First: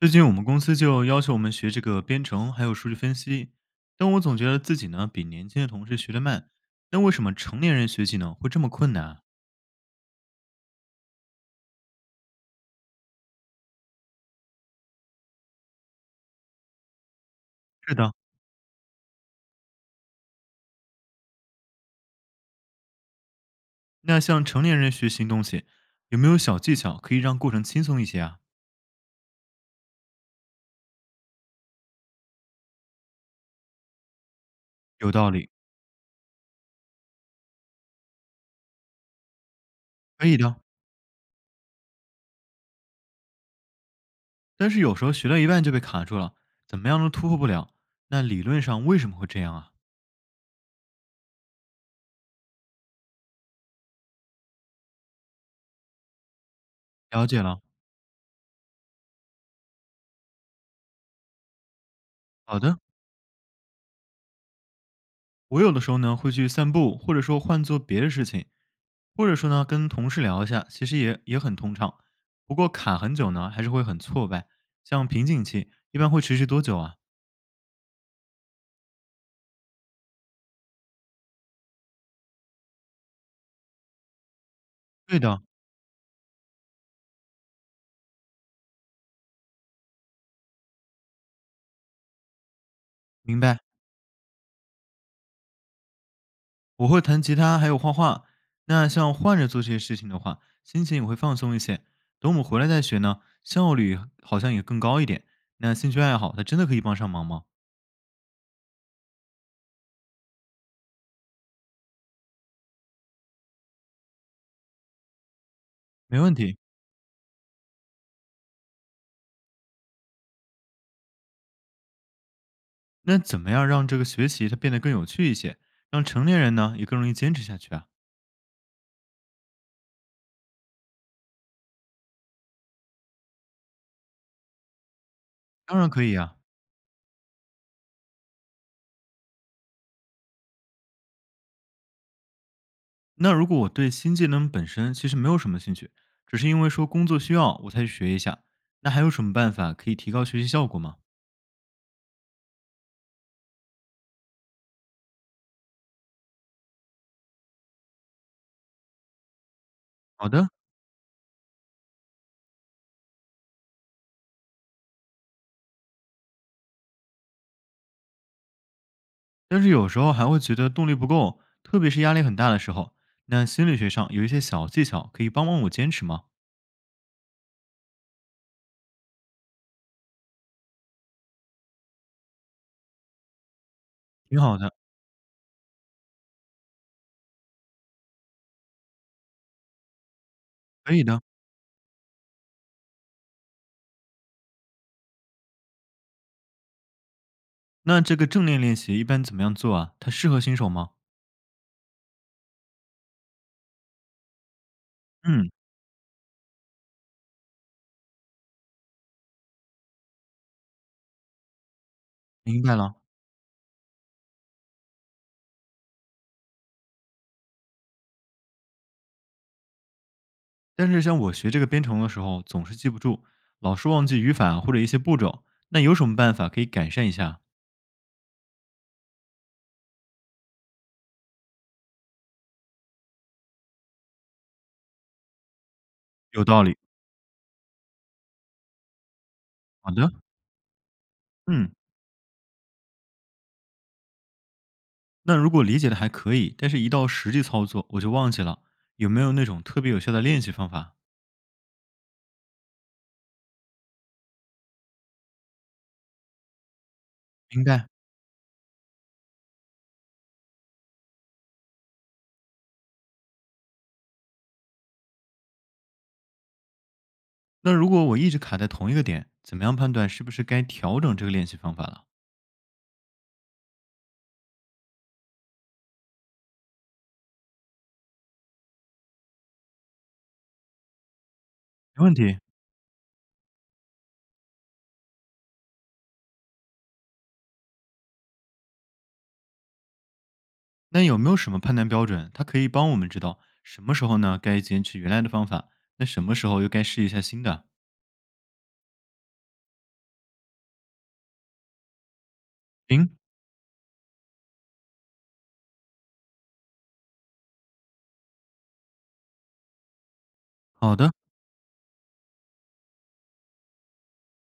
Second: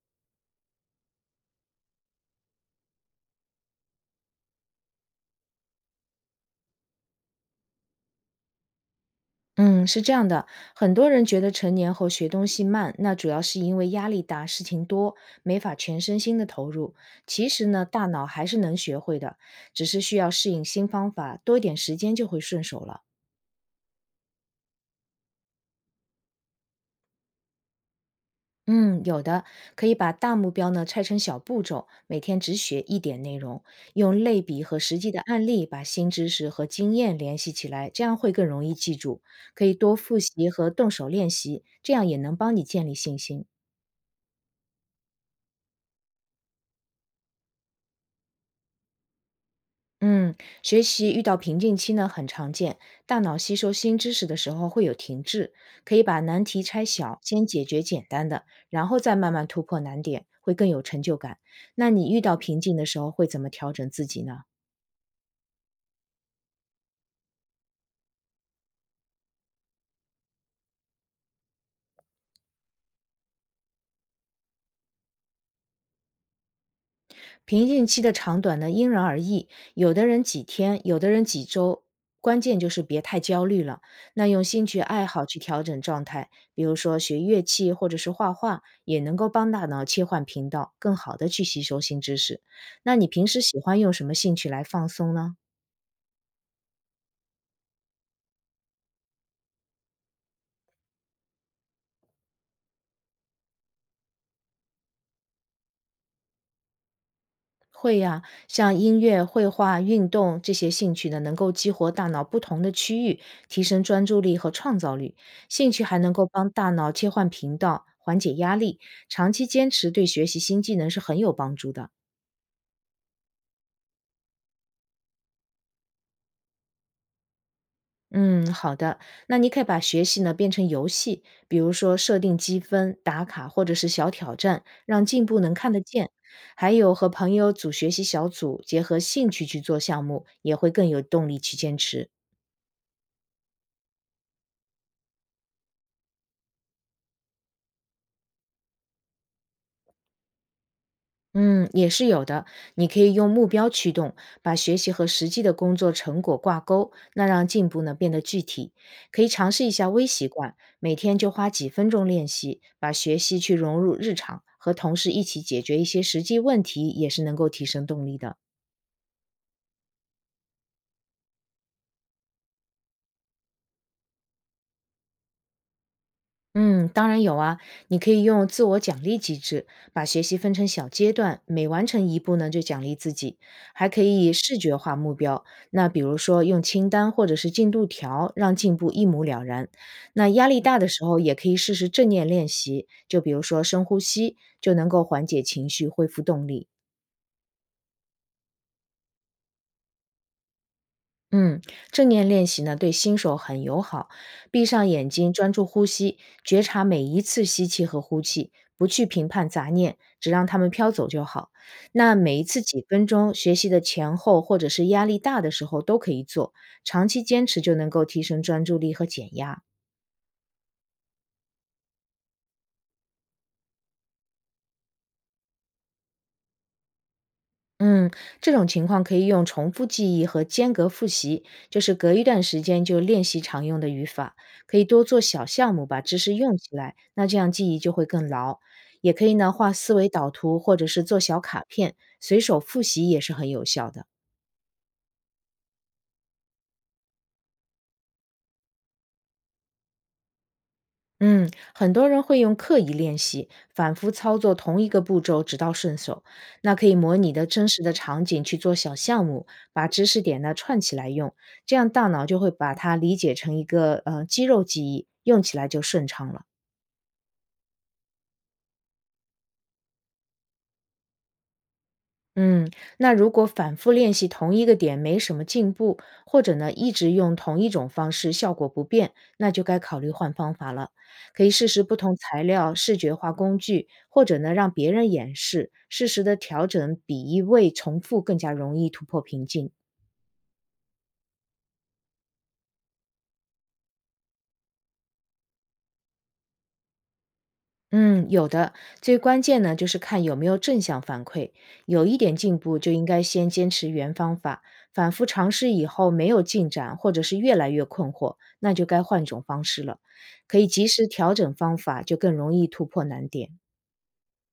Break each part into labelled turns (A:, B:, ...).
A: 最近我们公司就要求我们学这个编程，还有数据分析，但我总觉得自己呢比年轻的同事学得慢。那为什么成年人学技能会这么困难啊？
B: 嗯，是这样的，很多人觉得成年后学东西慢，那主要是因为压力大、事情多，没法全身心的投入。其实呢，
A: 是
B: 大
A: 的，
B: 脑还是能学会的，只是需要适应新方法，多一点时间就会顺手了。
A: 那像成年人学新东西，有没有小技巧可以让过程轻松一些啊？
B: 嗯，有的，可以把大目标呢拆成小步骤，每天只学一点内容，用类比和实际
A: 有
B: 的
A: 道
B: 案
A: 理，
B: 例把新知识和经验联系起来，这样会更容易记住。可以多复
A: 可以
B: 习
A: 的。
B: 和动手练习，这样也能帮你建立信心。
A: 但是有时候学到一半就被卡住了，怎么样都突破不了。那理论上为什么会这样啊？
B: 嗯，学习遇到瓶颈期呢很常见，大脑吸收新知识的时候会有停滞，可以把难题拆小，
A: 了解
B: 先
A: 了，
B: 解决简单的，然后再慢慢突破难点，会更有成就感。那你遇到
A: 好
B: 瓶颈
A: 的。
B: 的时候会怎么调整自己呢？
A: 我有的时候呢会去散步，或者说换做别的事情，或者说呢跟同事聊一下，其实也很通畅。不过卡很久呢，还是会很挫败。像瓶颈期一般会持续多久啊？
B: 瓶颈期的长短呢，因人而异，有的人几天，有的人几周。关键就是别太焦虑了，那用兴趣爱
A: 对
B: 好去
A: 的，
B: 调整状态，比如说学乐器或者是画画，也能够帮大脑切换频道，更好的去吸收新知识。那你平
A: 明
B: 时喜
A: 白。
B: 欢用什么兴趣来放松呢？
A: 我会弹吉他，还有画画。那像换着做这些事情的话，心情也会放松一些。等我们回来再学呢，效率好像也更高一点。那兴趣爱好它真的可以帮上忙吗？
B: 会呀、像音乐、绘画、运动这些兴趣呢，能够激活大脑不同的区域，提升专注力和创造力。兴趣还能
A: 没
B: 够
A: 问
B: 帮
A: 题。
B: 大脑切换频道，缓解压力。长期坚持对学习新技能是很有帮助的。
A: 那怎么样让这个学习它变得更有趣一些，让成年人呢也更容易坚持下去啊？
B: 嗯，好的。那你可以把学习呢变成游戏，比如说设定积分、打卡或者是小挑战，让进步能看
A: 当
B: 得
A: 然可
B: 见。
A: 以啊。
B: 还有和朋友组学习小组，结合兴趣去做项目，也会更有动力去坚持。
A: 那如果我对新技能本身其实没有什么兴趣，只是因为说工作需要我才去学一下，那还有什么办法可以提高学习效果吗？
B: 嗯，也是有的。你可以用目标驱动，把学习和实际的工作成果挂钩，那让进步呢变得具体。可以尝试一下微习
A: 好的，
B: 惯，每天就花几分钟练习，把学习去融入日常，和同事一起解决一些实际问题，也是能够提升动力的。
A: 但是有时候还会觉得动力不够，特别是压力很大的时候。那心理学上有一些小技巧可以帮帮我坚持吗？
B: 嗯，当然有啊，你可以用自我奖励机制，把学习分成小阶段，每完成一步呢就奖励自己，还可以
A: 挺
B: 视
A: 好的，
B: 觉化目标，那比如说用清单或者是进度条，让进步一目了然。那压力大的
A: 可
B: 时
A: 以
B: 候，
A: 的。
B: 也可以试试正念练习，就比如说深呼吸，就能够缓解情绪，恢复动力。
A: 那这个正念练习一般怎么样做啊？它适合新手吗？
B: 嗯，正念练习呢对新手很友好。闭上眼睛，
A: 嗯，
B: 专注呼吸，觉察每一次吸气和呼气，不去评判杂念，只让它们飘走就好。那每一次
A: 明白
B: 几
A: 了。
B: 分钟，学习的前后或者是压力大的时候都可以做，长期坚持就能够提升专注力和减压。
A: 但是像我学这个编程的时候，总是记不住，老是忘记语法或者一些步骤。那有什么办法可以改善一下？
B: 嗯，这种情况可以用重复记忆和间隔复习，就是隔一段时间就练习常用的语法，可以多做小项目把知识
A: 有
B: 用
A: 道
B: 起
A: 理。
B: 来，那这样记忆就会更牢。也可以呢，画
A: 好
B: 思维
A: 的，
B: 导图或者是做小卡
A: 嗯，
B: 片，随手复习也是很有效的。
A: 那如果理解的还可以，但是一到实际操作我就忘记了，有没有那种特别有效的练习方法？
B: 嗯，很多人会用刻意练习，反复操作同一个步骤，直到顺手。那可以模拟的
A: 明
B: 真实
A: 白。
B: 的场景去做小项目，把知识点呢串起来用，这样大脑就会把它理解成一个肌肉记忆，用起来就顺畅了。
A: 那如果我一直卡在同一个点，怎么样判断是不是该调整这个练习方法了？
B: 嗯，那如果反复练习同一个点没什么进步，或者呢一直用同一种方式效果不变，那就该考虑换方法了。可以试试不
A: 没问
B: 同
A: 题。
B: 材料、视觉化工具，或者呢让别人演示，适时的调整比一味重复更加容易突破瓶颈。
A: 那有没有什么判断标准，它可以帮我们知道什么时候呢该坚持原来的方法，那什么时候又该试一下新的？
B: 嗯，有的。最关键呢，就是看有没有正向反馈，有一点进步就应
A: 行，
B: 该先坚持原方法，反复尝试以后没有进展，或者是越来越困惑，那就该换种方式了。可以及
A: 好
B: 时
A: 的。
B: 调整方法，就更容易突破难点。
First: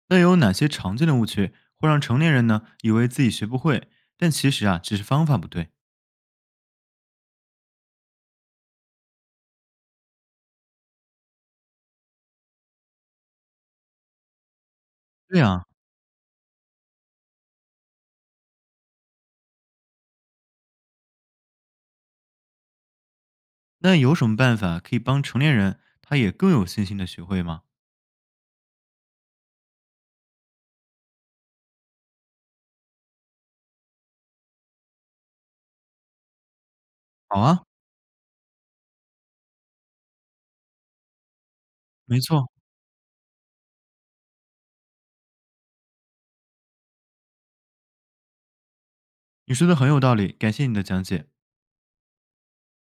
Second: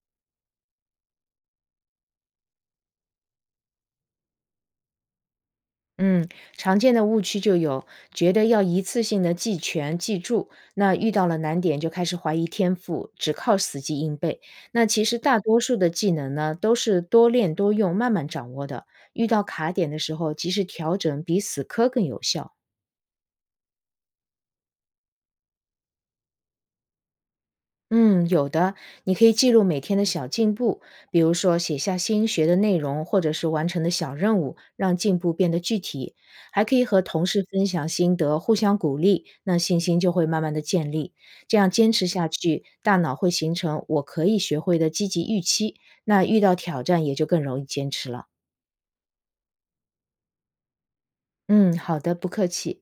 A: 那有哪些常见的误区会让成年人呢以为自己学不会，但其实啊只是方法不对？
B: 嗯，常见的误区就有觉得要一次性的记全记住，那遇到了难点就开始怀疑天赋，只靠死记硬背。那其实大
A: 对
B: 多
A: 呀、
B: 数的技能呢，都是多练多用，慢慢掌握的。遇到卡点的时候，及时调整，比死磕更有效。
A: 那有什么办法可以帮成年人他也更有信心的学会吗？
B: 嗯，有的，你可以记录每天的小进步，比如说写下新学的内容，或者是完成的小任务，让进步变得具体。还可以和同
A: 好
B: 事
A: 啊，
B: 分享心得，互相鼓励，那信心就会慢慢的建立。这样坚持
A: 没
B: 下
A: 错，
B: 去，大脑会形成“我可以学会”的积极预期，那遇到挑战也就更容易坚持了。
A: 你说的很有道理，感谢你的讲解。
B: 嗯，好的，不客气。